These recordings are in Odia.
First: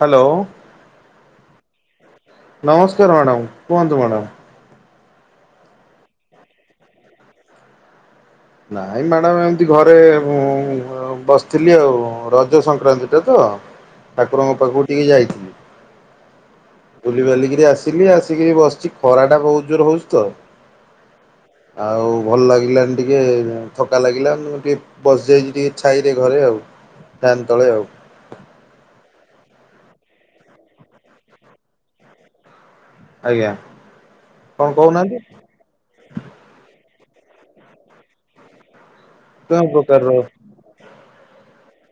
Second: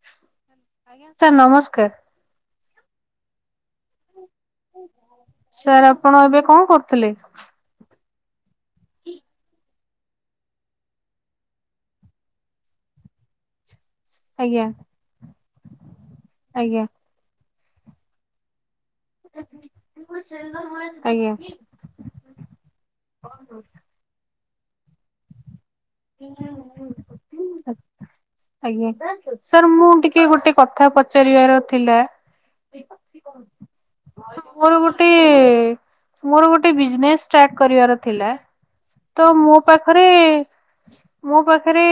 ହ୍ୟାଲୋ ଆଜ୍ଞା ସାର୍ ନମସ୍କାର। ନମସ୍କାର ମ୍ୟାଡ଼ାମ କୁହନ୍ତୁ ମ୍ୟାଡ଼ାମ । ସାର୍ ଆପଣ ଏବେ କଣ କରୁଥିଲେ? ନାଇଁ ମ୍ୟାଡ଼ାମ ଏମତି ଘରେ ବସିଥିଲି ଆଉ ରଜ ସଂକ୍ରାନ୍ତି ଟା ତ । ଠାକୁରଙ୍କ ଆଜ୍ଞା ପାଖକୁ ଟିକେ ଯାଇଥିଲି ଆଜ୍ଞା ବୁଲି ବାଲିିକରି ଆସିଲି ଆସିକିରି ବସିଚି। ଖରାଟା ବହୁତ ଜୋର ହଉଛି ତ ଆଜ୍ଞା ଆଉ ଭଲ ଲାଗିଲାନି । ଟ ଥକା ଲାଗିଲା ମୁଁ ଟିକେ ବସିଯାଇଛି ଟିକେ ଛାଇରେ ଘରେ ଆଉ ଫ୍ୟାନ୍ ତଳେ ଆଉ । ଆଜ୍ଞା ସାର୍ ମୁଁ ଟିକେ ଗୋଟେ କଥା ପଚାରିବାର ଥିଲା? ଆଜ୍ଞା କଣ ମୋର ଗୋଟେ କହୁନାହାନ୍ତି ମୋର ଗୋଟେ ବିଜନେସ୍ ଷ୍ଟାର୍ଟ କରିବାର ଥିଲା ତ ମୋ କେଉଁ ପାଖରେ ପ୍ରକାରର ମୋ ପାଖରେ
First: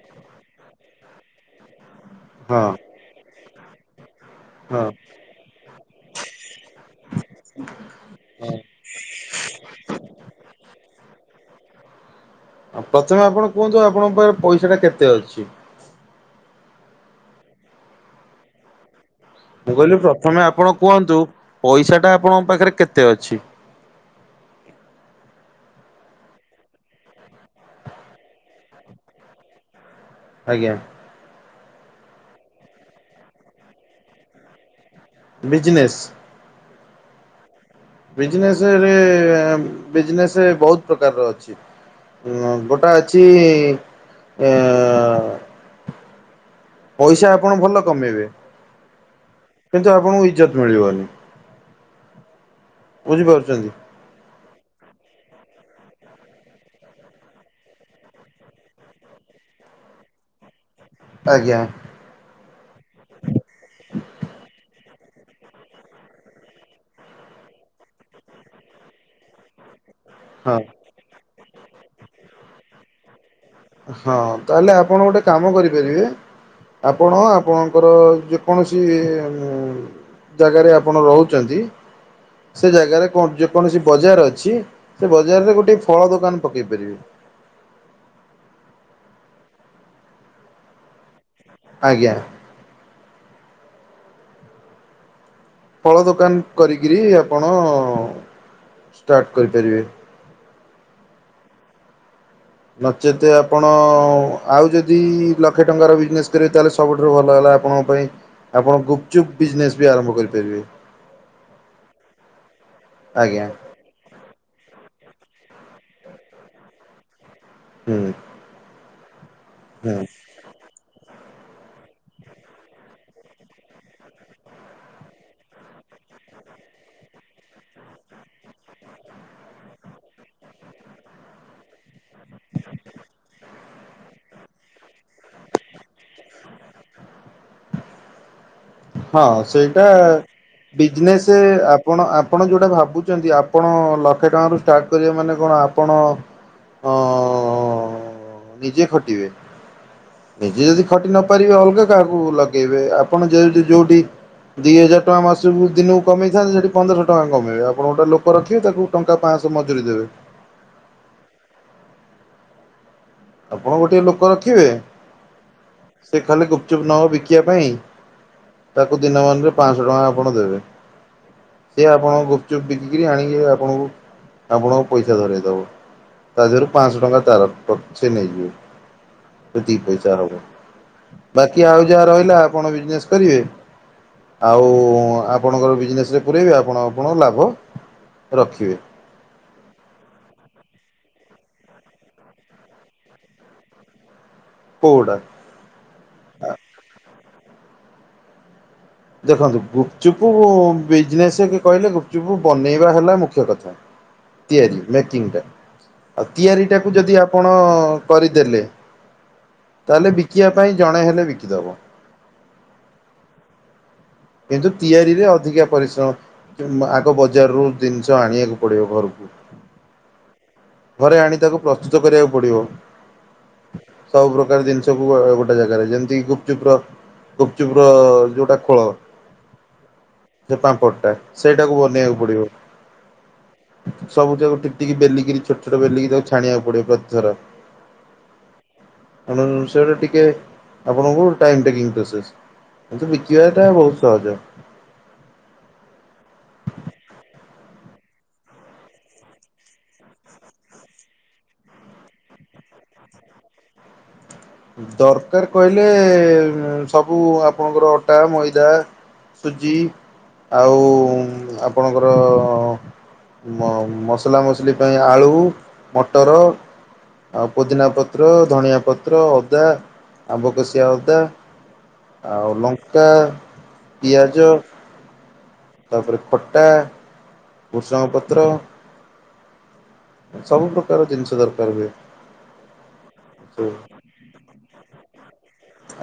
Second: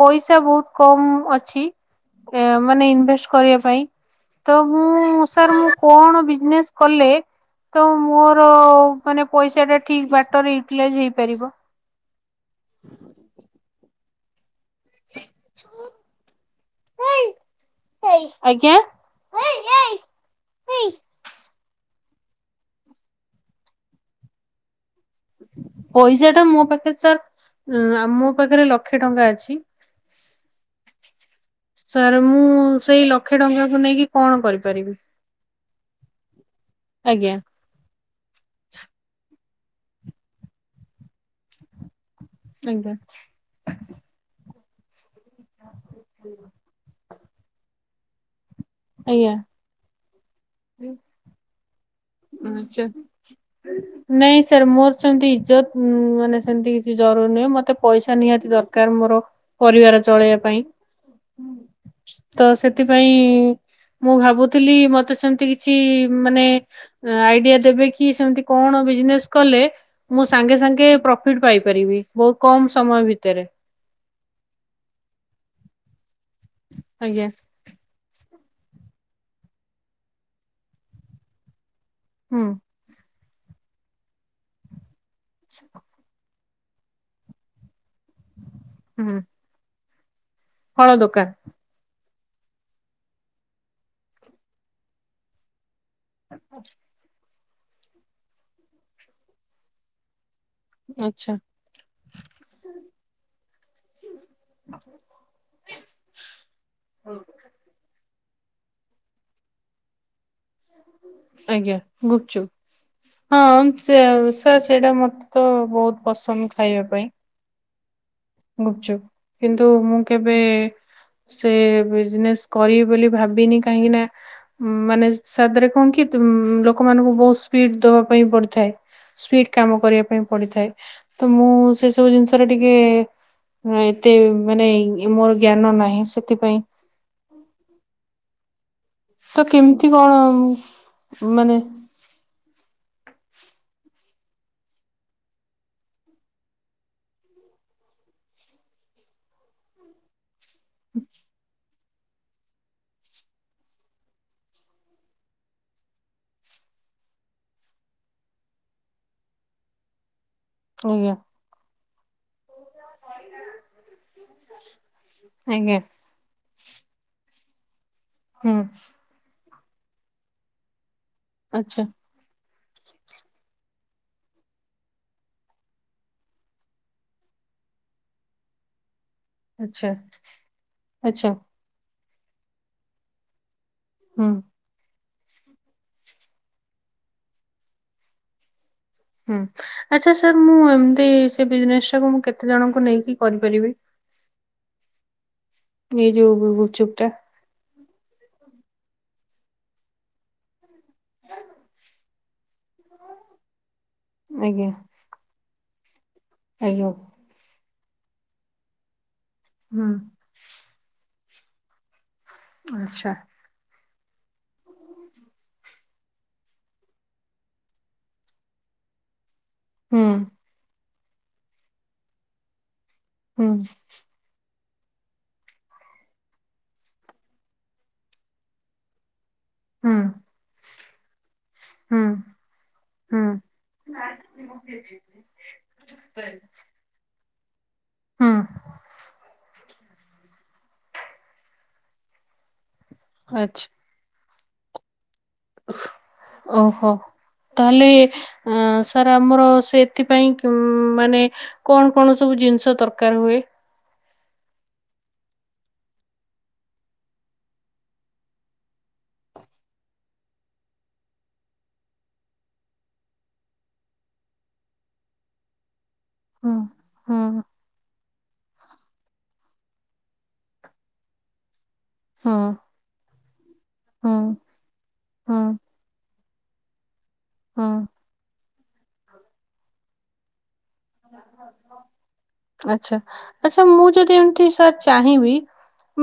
ପଇସା ବହୁତ କମ ଅଛି ଏ ହଁ ମାନେ ଇନଭେଷ୍ଟ କରିବା ପାଇଁ। ତ ହଁ ମୁଁ ସାର୍ ମୁଁ କଣ ବିଜନେସ କଲେ ତ ମୋର ମାନେ ପଇସା ଟା ଠିକ ବାଟରେ ୟୁଟିଲାଇଜ ହେଇପାରିବ? ପ୍ରଥମେ ଆପଣ କୁହନ୍ତୁ ଆପଣଙ୍କ ପାଖରେ ପଇସା ଟା କେତେ ଅଛି। ଆଜ୍ଞା। ମୁଁ କହିଲି ପ୍ରଥମେ ଆପଣ କୁହନ୍ତୁ ପଇସାଟା ଆପଣଙ୍କ ପାଖରେ କେତେ ଅଛି? ପଇସା ଟା ମୋ ପାଖରେ ସାର୍ ମୋ ପାଖରେ ଲକ୍ଷେ ଟଙ୍କା ଅଛି। ଆଜ୍ଞା ସାର୍ ମୁଁ ସେଇ ଲକ୍ଷେ ଟଙ୍କାକୁ ନେଇକି କଣ କରିପାରିବି। ବିଜନେସ? ଆଜ୍ଞା। ବିଜନେସ ରେ ବିଜନେସ ବହୁତ ପ୍ରକାରର ଅଛି। ଉ ଆଜ୍ଞା। ଗୋଟା ଅଛି ଆ ପଇସା ଆପଣ ଭଲ କମେଇବେ ଆଜ୍ଞା କିନ୍ତୁ ଆପଣଙ୍କୁ ଇଜ୍ଜତ ମିଳିବନି। ଆଚ୍ଛା। ବୁଝିପାରୁଛନ୍ତି? ନାଇଁ ସାର୍ ମୋର ସେମିତି ଇଜ୍ଜତ ମାନେ ସେମିତି କିଛି ଜରୁରୀ ନୁହଁ। ମୋତେ ପଇସା ନିହାତି ଦରକାର ମୋର ପରିବାର ଚଳେଇବା ପାଇଁ ଆଜ୍ଞା ତ ସେଥିପାଇଁ ମୁଁ ଭାବୁଥିଲି ମତେ ସେମିତି କିଛି ମାନେ ଆଇଡିଆ ଦେବେ କି ସେମିତି କଣ ବିଜନେସ୍ କଲେ ମୁଁ ସାଙ୍ଗେ ହଁ ସାଙ୍ଗେ ପ୍ରଫିଟ ପାଇପାରିବି ବହୁତ କମ ସମୟ ଭିତରେ। ହଁ ତା ହେଲେ ଆପଣ ଗୋଟେ କାମ କରିପାରିବେ ଆପଣ ଆଜ୍ଞା। ଆପଣଙ୍କର ଯେ କୌଣସି ଜାଗାରେ ଆପଣ ରହୁଛନ୍ତି। ହୁଁ ସେ ଜାଗାରେ ଯେ କୌଣସି ବଜାର ଅଛି। ସେ ବଜାରରେ ଗୋଟେ ଫଳ ଦୋକାନ ପକେଇ ପାରିବେ ହୁଁ। ଫଳ ଦୋକାନ? ଆଜ୍ଞା। ଫଳ ଦୋକାନ କରିକିରି ଆପଣ ଷ୍ଟାର୍ଟ କରିପାରିବେ। ଆଚ୍ଛା। ନଚେତ ଆପଣ ଆଉ ଯଦି ଲକ୍ଷେ ଟଙ୍କାର ବିଜନେସ୍ କରିବେ ତାହେଲେ ସବୁଠାରୁ ଭଲ ହେଲା ଆପଣଙ୍କ ପାଇଁ ଆପଣ ଗୁପଚୁପ୍ ବିଜନେସ୍ ବି ଆରମ୍ଭ କରିପାରିବେ। ଆଜ୍ଞା ଗୁପଚୁପ୍ ଆଜ୍ଞା ହଁ ସେ ସାର୍ ସେଇଟା ମତେ ତ ବହୁତ ପସନ୍ଦ ଖାଇବା ପାଇଁ। ହୁଁ। ଗୁପଚୁପ କିନ୍ତୁ ମୁଁ ହୁଁ। କେବେ ସେ ବିଜନେସ୍ କରିବି ବୋଲି ଭାବିନି କାହିଁକି ନା ଉ ମାନେ ସାଧରେ କଣ କି ଲୋକମାନଙ୍କୁ ବହୁତ ସ୍ପିଡ ଦବା ପାଇଁ ପଡିଥାଏ ସ୍ପିଡ କାମ କରିବା ପାଇଁ ପଡିଥାଏ। ତ ମୁଁ ସେ ସବୁ ଜିନିଷରେ ଟିକେ ଏତେ ମାନେ ମୋର ଜ୍ଞାନ ନାହିଁ ସେଥିପାଇଁ। ହଁ ତ ସେଇଟା କେମିତି କଣ ବିଜନେସ ମାନେ ଆପଣ ଆପଣ ଯୋଉଟା ଭାବୁ ଆପଣ ଲକ୍ଷେ ଟଙ୍କା ରୁ ଷ୍ଟାର୍ଟ କରିବେ ମାନେ କଣ ଆପଣ ହଁ ନିଜେ ଖଟିବେ ନିଜେ ଯଦି ଖଟି ନ ପାରିବେ ଅଲଗା କାହାକୁ ଲଗେଇବେ ଆପଣ ଯେ ଯଉଠି ଦି ହଜାର ଟଙ୍କା ମାସକୁ ଦିନକୁ କମେଇଥାନ୍ତେ ସେଠି ପନ୍ଦରଶହ ଟଙ୍କା କମେଇବେ ଆପଣ ଗୋଟେ ଲୋକ ରଖିବେ ତାକୁ ଟଙ୍କା ପାଁଶ ମଜୁରୀ ଦେବେ। ଆଜ୍ଞା। ଆପଣ ଗୋଟେ ଲୋକ ରଖିବେ ଆଜ୍ଞା। ସେ ଖାଲି ଗୁପଚୁପ ନବ ବିକିବା ପାଇଁ, ହୁଁ, ତାକୁ ଦିନ ମାନରେ ପାଞ୍ଚଶହ ଟଙ୍କା ଆପଣ ଦେବେ। ଆଚ୍ଛା, ସିଏ ଆପଣ ଗୁପଚୁପ୍ ବିକିକରି ଆଣିକି ଆପଣଙ୍କୁ ଆପଣଙ୍କୁ ପଇସା ଧରାଇଦବ ତା ଦେହରୁ ପାଞ୍ଚଶହ ଟଙ୍କା ତାର ସେ ନେଇଯିବ। ସେତିକି ଆଚ୍ଛା, ପଇସା ହବ ଆଚ୍ଛା, ବାକି ଆଉ ଯାହା ରହିଲା ଆପଣ ବିଜନେସ କରିବେ। ହୁଁ, ଆଉ ଆପଣଙ୍କର ବିଜନେସ୍ ରେ ପୁରାଇବେ ଆପଣ ଆପଣଙ୍କ ଲାଭ ରଖିବେ। ହୁଁ ଆଚ୍ଛା ସାର୍ ମୁଁ ଏମିତି ସେ ବିଜନେସ୍ ଟାକୁ ମୁଁ କେତେଜଣଙ୍କୁ ନେଇକି କରିପାରିବି। କୋଉଟା? ଏ ଯଉ ଗୁପଚୁପଟା। ଦେଖନ୍ତୁ ଗୁପଚୁପ ବିଜନେସ କହିଲେ ଗୁପଚୁପ ବନେଇବା ହେଲା ମୁଖ୍ୟ କଥା। ଆଜ୍ଞା, ତିଆରି ମେକିଂଟା। ଆଉ ଆଜ୍ଞା। ତିଆରିଟାକୁ ଯଦି ଆପଣ କରିଦେଲେ। ହୁଁ, ତାହେଲେ ବିକିବା ପାଇଁ ଜଣେ ହେଲେ ବିକିଦବ। ଆଚ୍ଛା। କିନ୍ତୁ ତିଆରିରେ ଅଧିକା ପରିଶ୍ରମ। ଆଗ ବଜାରରୁୁ ଜିନିଷ ଆଣିବାକୁ ପଡିବ ଘରକୁ, ହୁଁ, ଘରେ ଆଣି ତାକୁ ପ୍ରସ୍ତୁତ କରିବାକୁ ପଡିବ। ହଁ। ସବୁ ପ୍ରକାର ଜିନିଷକୁ ଗୋଟେ ଜାଗାରେ ଯେମିତି ଗୁପଚୁପର ଗୁପଚୁପର ଯୋଉଟା ଖୋଳ ହୁଁ, ସେ ପାମ୍ପଡ଼ଟା ସେଇଟାକୁ ହୁଁ, ବନେଇବାକୁ ପଡିବ। ହୁଁ, ସବୁଯାକୁ ଟିକ ଟିକ ବେଲିକିରି ଛୋଟ ଛୋଟ ବେଲିକି ତାକୁ ଛାଣିବାକୁ ପଡିବ ପ୍ରତିଥର। ହୁଁ, ସେ ଟିକେ ଆପଣଙ୍କୁ ଟାଇମ ଟେକିଙ୍ଗ ପ୍ରସେସ। କିନ୍ତୁ ଆଚ୍ଛା, ବିକିବାଟା ବହୁତ ସହଜ। ଓହୋ। ତାହଲେ ଅ ସାର୍ ଆମର ସେଥିପାଇଁ ମାନେ କଣ କଣ ସବୁ ଜିନିଷ ଦରକାର ହୁଏ। ଦରକାର କହିଲେ ସବୁ ଆପଣଙ୍କର ଅଟା ମଇଦା, ସୁଜି ଆଉ ଆପଣଙ୍କର ମସଲା ମସଲି ପାଇଁ ଆଳୁ, ମଟର ହୁଁ, ହୁଁ, ଆଉ ପୋଦିନାପତ୍ର ଧଣିଆପତ୍ର ଅଦା ଆମ୍ବକଶିଆ ଅଦା ହୁଁ, ଆଉ ଲଙ୍କା, ହୁଁ, ପିଆଜ ହୁଁ, ତାପରେ ଖଟା ହୁଁ। ଭୃଷଙ୍ଗପତ୍ର। ତାର ଜିନିଷ ଦରକାର ହୁଏ। ଆଚ୍ଛା ଆଚ୍ଛା ମୁଁ ଯଦି ଏମିତି ସାର୍ ଚାହିଁବି,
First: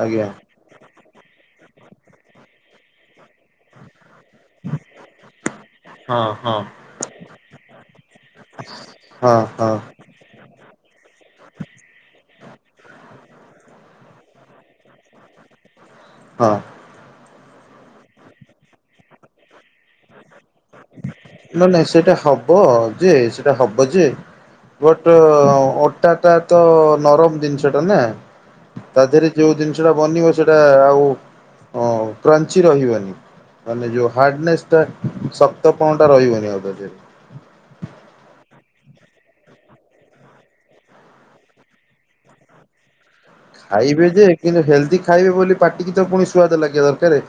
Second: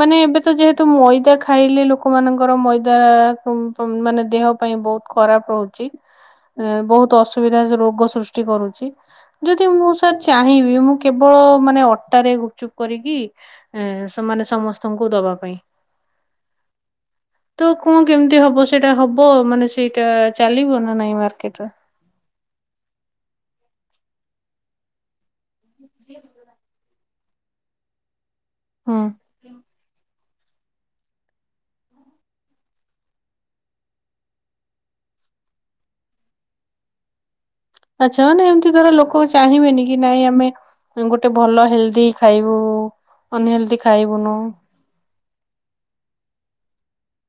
ମାନେ ଆଜ୍ଞା। ଏବେ ତ ଯେହେତୁ ମଇଦା ଖାଇଲେ ଲୋକମାନଙ୍କର ମଇଦା ମାନେ ଦେହ ପାଇଁ ବହୁତ ଖରାପ ରହୁଛି। ହଁ ହଁ ଏ ବହୁତ ଅସୁବିଧା ରୋଗ ସୃଷ୍ଟି କରୁଛି ହଁ ଯଦି ହଁ ମୁଁ ସାର୍ ଚାହିଁବି ମୁଁ କେବଳ ମାନେ ଅଟାରେ ଗୁପଚୁପ କରିକି ସ ମାନେ ସମସ୍ତଙ୍କୁ ଦବା ପାଇଁ ହଁ। ତ କଣ କେମିତି ହବ ସେଇଟା ହବ ମାନେ ସେଇଟା ଚାଲିବ ନା ନାଇଁ ନାଇଁ ମାର୍କେଟରେ। ନାଇଁ ସେଇଟା ହବ ଯେ ସେଟା ହବ ଯେ ବଟ ଅଟାଟା ତ ନରମ ଜିନିଷଟା ନା ହୁଁ। ତା ଦେହରେ ଯୋଉ ଜିନିଷଟା ବନିବ ସେଟା ଆଉ କ୍ରଞ୍ଚି ରହିବନି ମାନେ ଯୋଉ ହାର୍ଡନେସ୍ ଟା [unintelligible] ଟା ରହିିବନି ଆଉ ତା ଦିହରେ। ଆଚ୍ଛା ମାନେ ଏମିତି ଧର ଲୋକ ଚାହିଁବେନି କି ନାଇଁ ଆମେ ଗୋଟେ ଭଲ ହେଲଦି ଖାଇବୁ। ଅନହେଲ୍ଦି ଖାଇବେ ଯେ ଖାଇବୁନୁ କିନ୍ତୁ ହେଲ୍ଦି ଖାଇବେ ବୋଲି ପାଟିକି ତ ପୁଣି ସୁଆଦ ଲାଗିବା ଦରକାର।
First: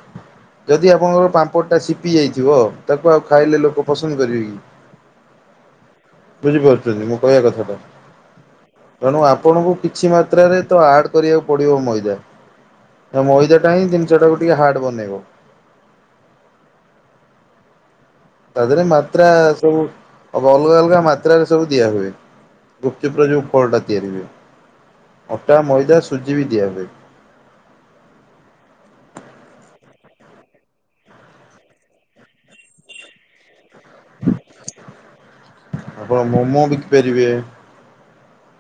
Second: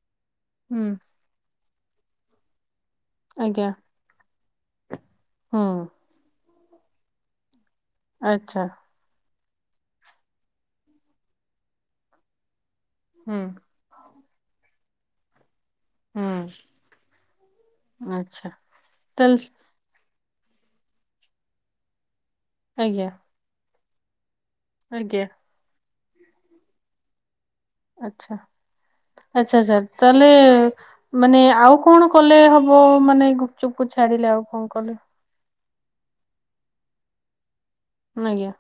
ହୁଁ ଯଦି ଆପଣଙ୍କର ପାମ୍ପଡ ଟା ସିପି ଯାଇଥିବ। ତାକୁ ଆଉ ଖାଇଲେ ଆଜ୍ଞା ଲୋକ ପସନ୍ଦ କରିବେ କି? ହୁଁ ବୁଝିପାରୁଛନ୍ତି ମୁଁ କହିବା କଥାଟା। ଆଚ୍ଛା। ତେଣୁ ଆପଣଙ୍କୁ କିଛି ମାତ୍ରାରେ ତ ଆଡ କରିବାକୁ ପଡିବ ମଇଦା। ହୁଁ ମଇଦା ଟା ହିଁ ଟାକୁ ଟିକେ ହାର୍ଡ ବନେଇବ। ହୁଁ। ଆଚ୍ଛା ତା ଦେହରେ ମାତ୍ରା ତାହେଲେ ସବୁ ଅଲଗା ଅଲଗା ମାତ୍ରାରେ ସବୁ ଦିଆ ହୁଏ। ଆଜ୍ଞା ଗୁପଚୁପ ଯୋଉ ଖୋଳ ଟା ତିଆରି ହୁଏ। ଆଜ୍ଞା ଅଟା ମଇଦା ସୁୂଜି ବି ଦିଆ ହୁଏ। ଆଚ୍ଛା। ଆଚ୍ଛା ଆଚ୍ଛା ତାହେଲେ ମାନେ ଆଉ କଣ କଲେ ହବ। ମାନେ ଚୁପୁ ଛାଡିଲେ ଆଉ କଣ କଲେ। ଆପଣ ମୋମୋ ବିକି ପାରିବେ। ଆଜ୍ଞା।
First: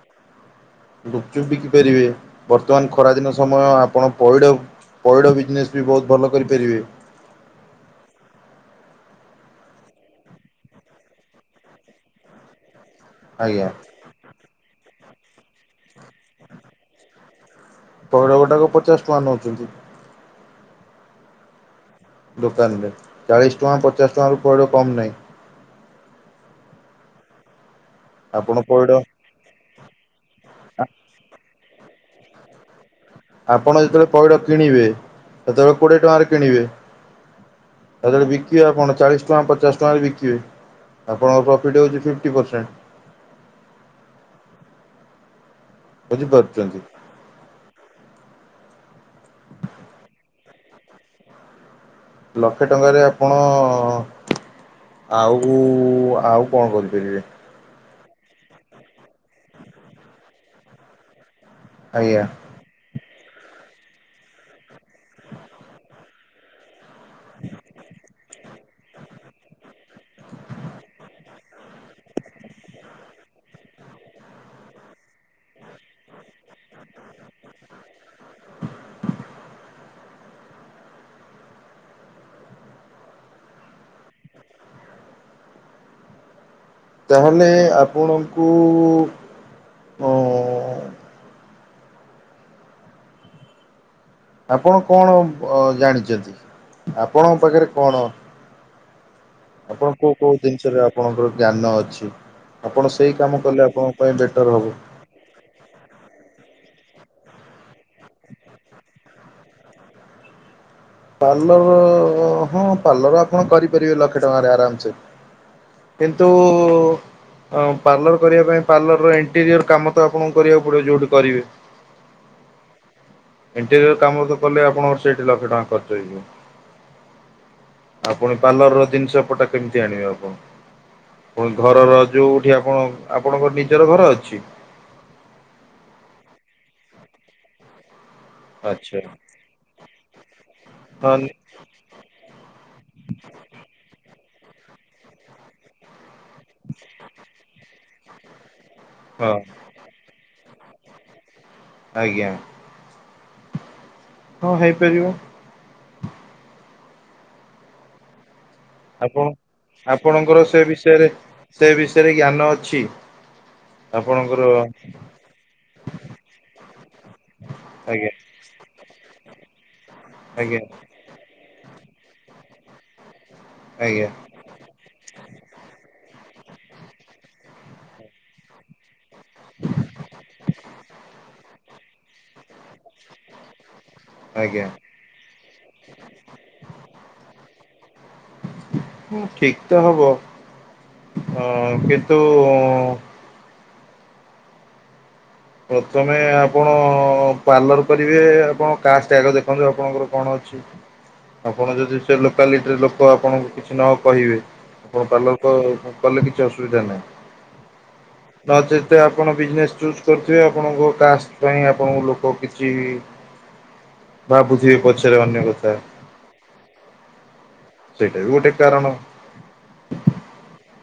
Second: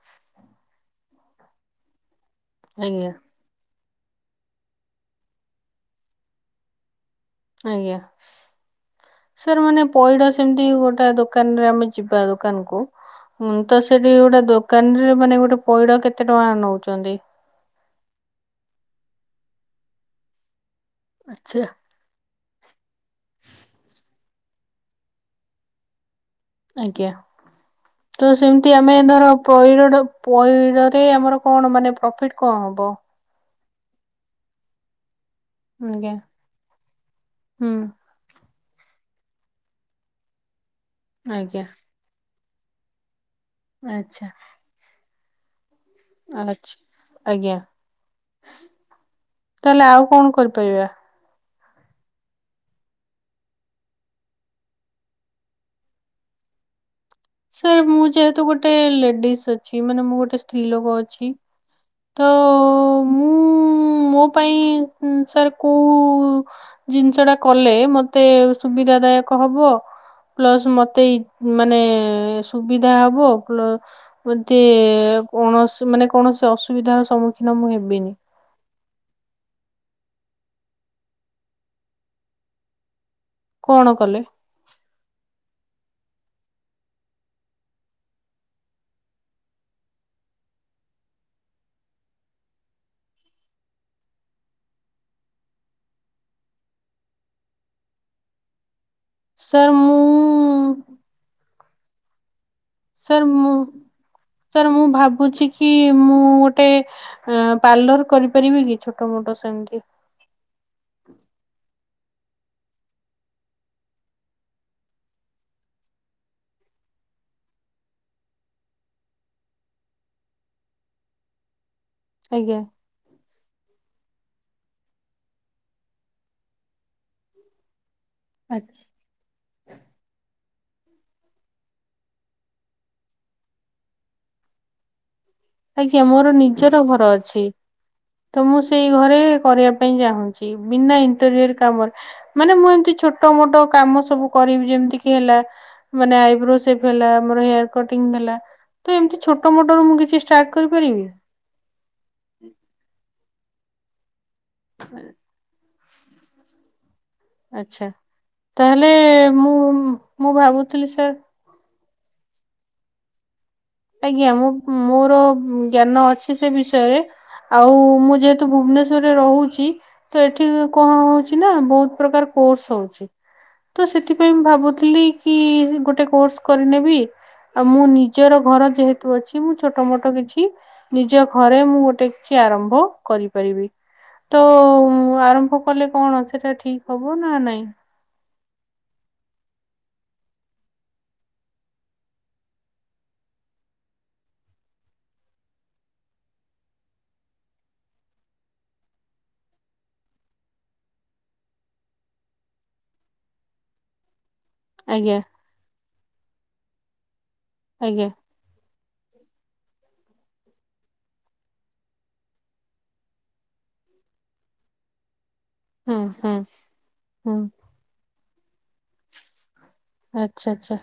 ଗୁପଚୁପ ବିକି ପାରିବେ। ବର୍ତ୍ତମାନ ଆଜ୍ଞା ଖରାଦିନ ସମୟ ଆପଣ ପଇଡ ପଇଡ ବିଜିନେସ୍ ବି ବହୁତ ଭଲ କରିପାରିବେ। ଆଜ୍ଞା। ସାର୍ ମାନେ ପଇଡ ସେମିତି ଗୋଟେ ଦୋକାନରେ ଆମେ ଯିବା ଦୋକାନ୍ କୁ। ହଁ ଆଜ୍ଞା ତ ସେଠି ଗୋଟେ ଦୋକାନରେ ମାନେ ଗୋଟେ ପଇଡ କେତେ ଟଙ୍କା ନଉଛନ୍ତି। ପଗଡ ଗୋଟାକ ପଚାଶ ଟଙ୍କା ନୋଉଛନ୍ତି। ଆଚ୍ଛା। ପଇଡ କମ୍ ନାଇଁ। ଆଜ୍ଞା। ତ ଆପଣ ସେମିତି ପଇଡ଼ ଆମେ ଧର ପଇଡ ଟା ପଇଡ ରେ ଆମର କଣ ମାନେ ପ୍ରଫିଟ କଣ ହବ? ଆପଣ ଯେତେବେଳେ ପଇଡ କିଣିବେ। ସେତେବେଳେ କୋଡିଏ ଆଜ୍ଞା ଟଙ୍କାରେ କିଣିବେ। ହୁଁ ଯେତେବେଳେ ବି ବିକିବେ ଆପଣ ଚାଳିଶ ଟଙ୍କା ପଚାଶ ଟଙ୍କାରେ ବିକିବେ। ଆପଣଙ୍କ ଆଜ୍ଞା ପ୍ରଫିଟ୍ ହେଉଛି ଫିଫ୍ଟି ପରସେଣ୍ଟ। ଆଚ୍ଛା। ଆଚ୍ଛା ବୁଝିପାରୁଛନ୍ତି ଆଜ୍ଞା ତାହେଲେ ଆଉ କଣ କର ତ ୟା। ଲକ୍ଷେ ଟଙ୍କାରେ ଆପଣ ଆଉ ଆଉ କଣ କରିପାରିବେ। ସାର୍ ମୁଁ ଯେହେତୁ ଗୋଟେ ଲେଡିଜ ଅଛି। ମାନେ ମୁଁ ଗୋଟେ ସ୍ତ୍ରୀ ଲୋକ ଅଛି। ତ ଆଜ୍ଞା। ମୁଁ ମୋ ପାଇଁ ସାର୍ କୋଉ ଜିନିଷଟା କଲେ ମତେ ସୁବିଧା ଦାୟକ ହବ। ପ୍ଲସ ମତେଇ ମାନେ ସୁବିଧା ହବ ପ୍ଲ ମତେ କୌଣସି ମାନେ କୌଣସି ଅସୁବିଧାର ସମ୍ମୁଖୀନ ମୁଁ ହେବିନି। କଣ କଲେ? ତାହେଲେ ଆପଣଙ୍କୁ ଉଁ ଉଁ ଆପଣ କଣ ଜାଣିଛନ୍ତି ଆପଣଙ୍କ ପାଖରେ କଣ ସାର୍ ଆପଣ ମୁଁ କୋଉ କୋଉ ଜିନିଷରେ ଆପଣଙ୍କର ଜ୍ଞାନ ଅଛି। ଆପଣ ସେଇ ସାର୍ କାମ ମୁଁ କଲେ ଆପଣଙ୍କ ପାଇଁ ବେଟର ହବ ସାର୍ ମୁଁ ଭାବୁଛି କି ମୁଁ ଗୋଟେ ଆ ପାର୍ଲର କରିପାରିବି କି ଛୋଟ ମୋଟ ସେମିତି। ପାର୍ଲର ହଁ ପାର୍ଲର ଆପଣ କରିପାରିବେ ଲକ୍ଷେ ଟଙ୍କାରେ ଆରାମ୍ସେ। କିନ୍ତୁ ହଁ ପାର୍ଲର କରିବା ପାଇଁ ପାର୍ଲରର ଇଣ୍ଟେରିୟର କାମ ତ ଆପଣଙ୍କୁ କରିବାକୁ ପଡିବ ଯଉଠି କରିବେ। ଆଜ୍ଞା ଇଣ୍ଟେରିୟର କାମ ତ କଲେ ଆପଣଙ୍କର ସେଇଠି ଲକ୍ଷେ ଟଙ୍କା ଖର୍ ଚ ହେଇଯିବ। ଆଉ ପୁଣି ପାର୍ଲର ର ଜିନିଷପଟା କେମିତି ଆଣିବେ ଆପଣ? ଫୁଣି ଘରର ଯୋଉଠି ଆପଣ ଆପଣଙ୍କର ନିଜର ଘର ଅଛି? ଆଜ୍ଞା ମୋର ନିଜର ଘର ଅଛି। ତ ମୁଁ ସେଇ ଆଚ୍ଛା ଘରେ କରିବା ପାଇଁ ଚାହୁଁଛି ବିନା ହଁ ଇଣ୍ଟେରିୟର କାମରେ ମାନେ ମୁଁ ଏମତି ଛୋଟ ଟ ମୋଟ କାମ ସବୁ କରିବି ଯେମତି କି ହେଲା ମାନେ ଆଇବ୍ରୋ ସେପ୍ ହେଲା ଆମାର ହେଆର କଟିଙ୍ଗ ହେଲା ତ ଏମିତି ହଁ ଛୋଟ ମୋଟ ରୁ ମୁଁ କିଛି ଷ୍ଟାର୍ଟ କରିପାରିବି? ଆଜ୍ଞା। ହଁ ହେଇପାରିବ। ଆଛା ତାହେଲେ ଆପଣ ମୁଁ ମୁଁ ଭାବୁଥିଲି ସାର୍ ଥେରେ ଜ୍ଞାନ ଅଛି? ଆଜ୍ଞା ଆପଣଙ୍କର ମୁଁ ମୋର ଜ୍ଞାନ ଅଛି ସେ ବିଷୟରେ ଆଉ ଆଜ୍ଞା ମୁଁ ଯେହେତୁ ଭୁବନେଶ୍ଵ ର୍ ରେ ରହୁଛି ତ ଏଠି ଆଜ୍ଞା କଣ ହଉଛି ନା ବହୁତ ପ୍ରକାର କୋର୍ସ ହଉଛି। ତ ଆଜ୍ଞା ସେଥିପାଇଁ ମୁଁ ଭାବୁଥିଲି କି ଗୋଟେ କୋର୍ସ କରିନେବି ଆଉ ମୁଁ ନିଜର ଘର ଯେହେତୁ ଅଛି ମୁଁ ଛୋଟ ମୋଟ କିଛି ନିଜ ଘରେ ମୁଁ ଗୋଟେ କିଛି ଆରମ୍ଭ କରିପାରିବି। ତ ଆଜ୍ଞା। ଅ ଆରମ୍ଭ କଲେ କଣ ସେଟା ଠିକ ହବ ନା ନାଇଁ? ହଁ ଠିକ ତ ହବ ଅ କିନ୍ତୁ ପ୍ରଥମେ ଆପଣ ପାର୍ଲର କରିବେ ଆପଣ କାଷ୍ଟ ଆଗ ଦେଖନ୍ତୁ ଆପଣଙ୍କର କଣ ଅଛି। ଆପଣ ଯଦି ସେ ଲୋକାଲିଟିର ଲୋକ ଆପଣଙ୍କୁ କିଛି ନ କହିବେ ଆପଣ ଆଜ୍ଞା ପାର୍ଲର କ କଲେ କିଛି ଅସୁବିଧା ନାହିଁ। ଆଜ୍ଞା ନ ଯେତେ ଆପଣ ବିଜନେସ ଠୁ ରୁଥିବେ ଆପଣଙ୍କ କାଷ୍ଟ ପାଇଁ ଆପଣଙ୍କ ଲୋକ କିଛି ବା ବୁଝିିବେ ପଛରେ ଅନ୍ୟ କଥା। ହଁ ହଁ ହୁଁ। ସେଇଟା ବି ଗୋଟେ କାରଣ। ଆଚ୍ଛା ଆଚ୍ଛା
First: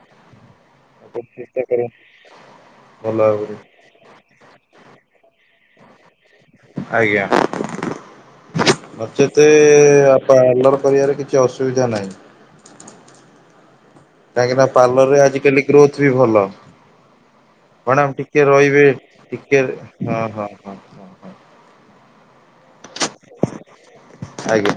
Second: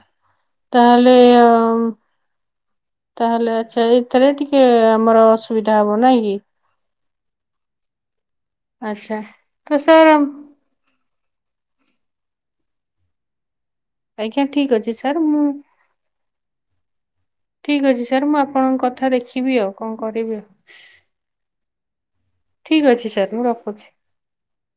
ତାହେଲେ ଆପଣ ଚେଷ୍ଟା ଅମ୍ କରନ୍ତୁ ଭଲ ତାହେଲେ ଭାବରେ ଆଛା ଏଥିରେ ଟିକେ ଆମର ଅଶ୍ ସୁବିଧା ହବ ନାଇଁ କି? ଆଜ୍ଞା ଆଚ୍ଛା ନଚେତ ତ ସାର୍ ପାର୍ଲର କରିବାରେ କିଛି ଅସୁ ବିଧା ନାଇଁ। ଆଜ୍ଞା କାହିଁକି ନା ଠିକ ଅଛି ସାର୍ ପାାର୍ଲରରେ ମୁଁ ଆଜିିକାଲି ଗ୍ରୋଥ ବି ଭଲ। ଠିକ ଅଛି ମ୍ୟାଡ଼ାମ ସାର୍ ମୁଁ ଟିକେ ଆପଣଙ୍କ ରହିବେ କଥା ଦେଖିବି ଟିକେ ଆଉ କଣ ହଁ କରିବି। ହଁ ହଁ ହ ହ ଠିକ ଅଛି ସାର୍ ମୁଁ ରଖୁଛି। [inaudible] ଆଜ୍ଞା।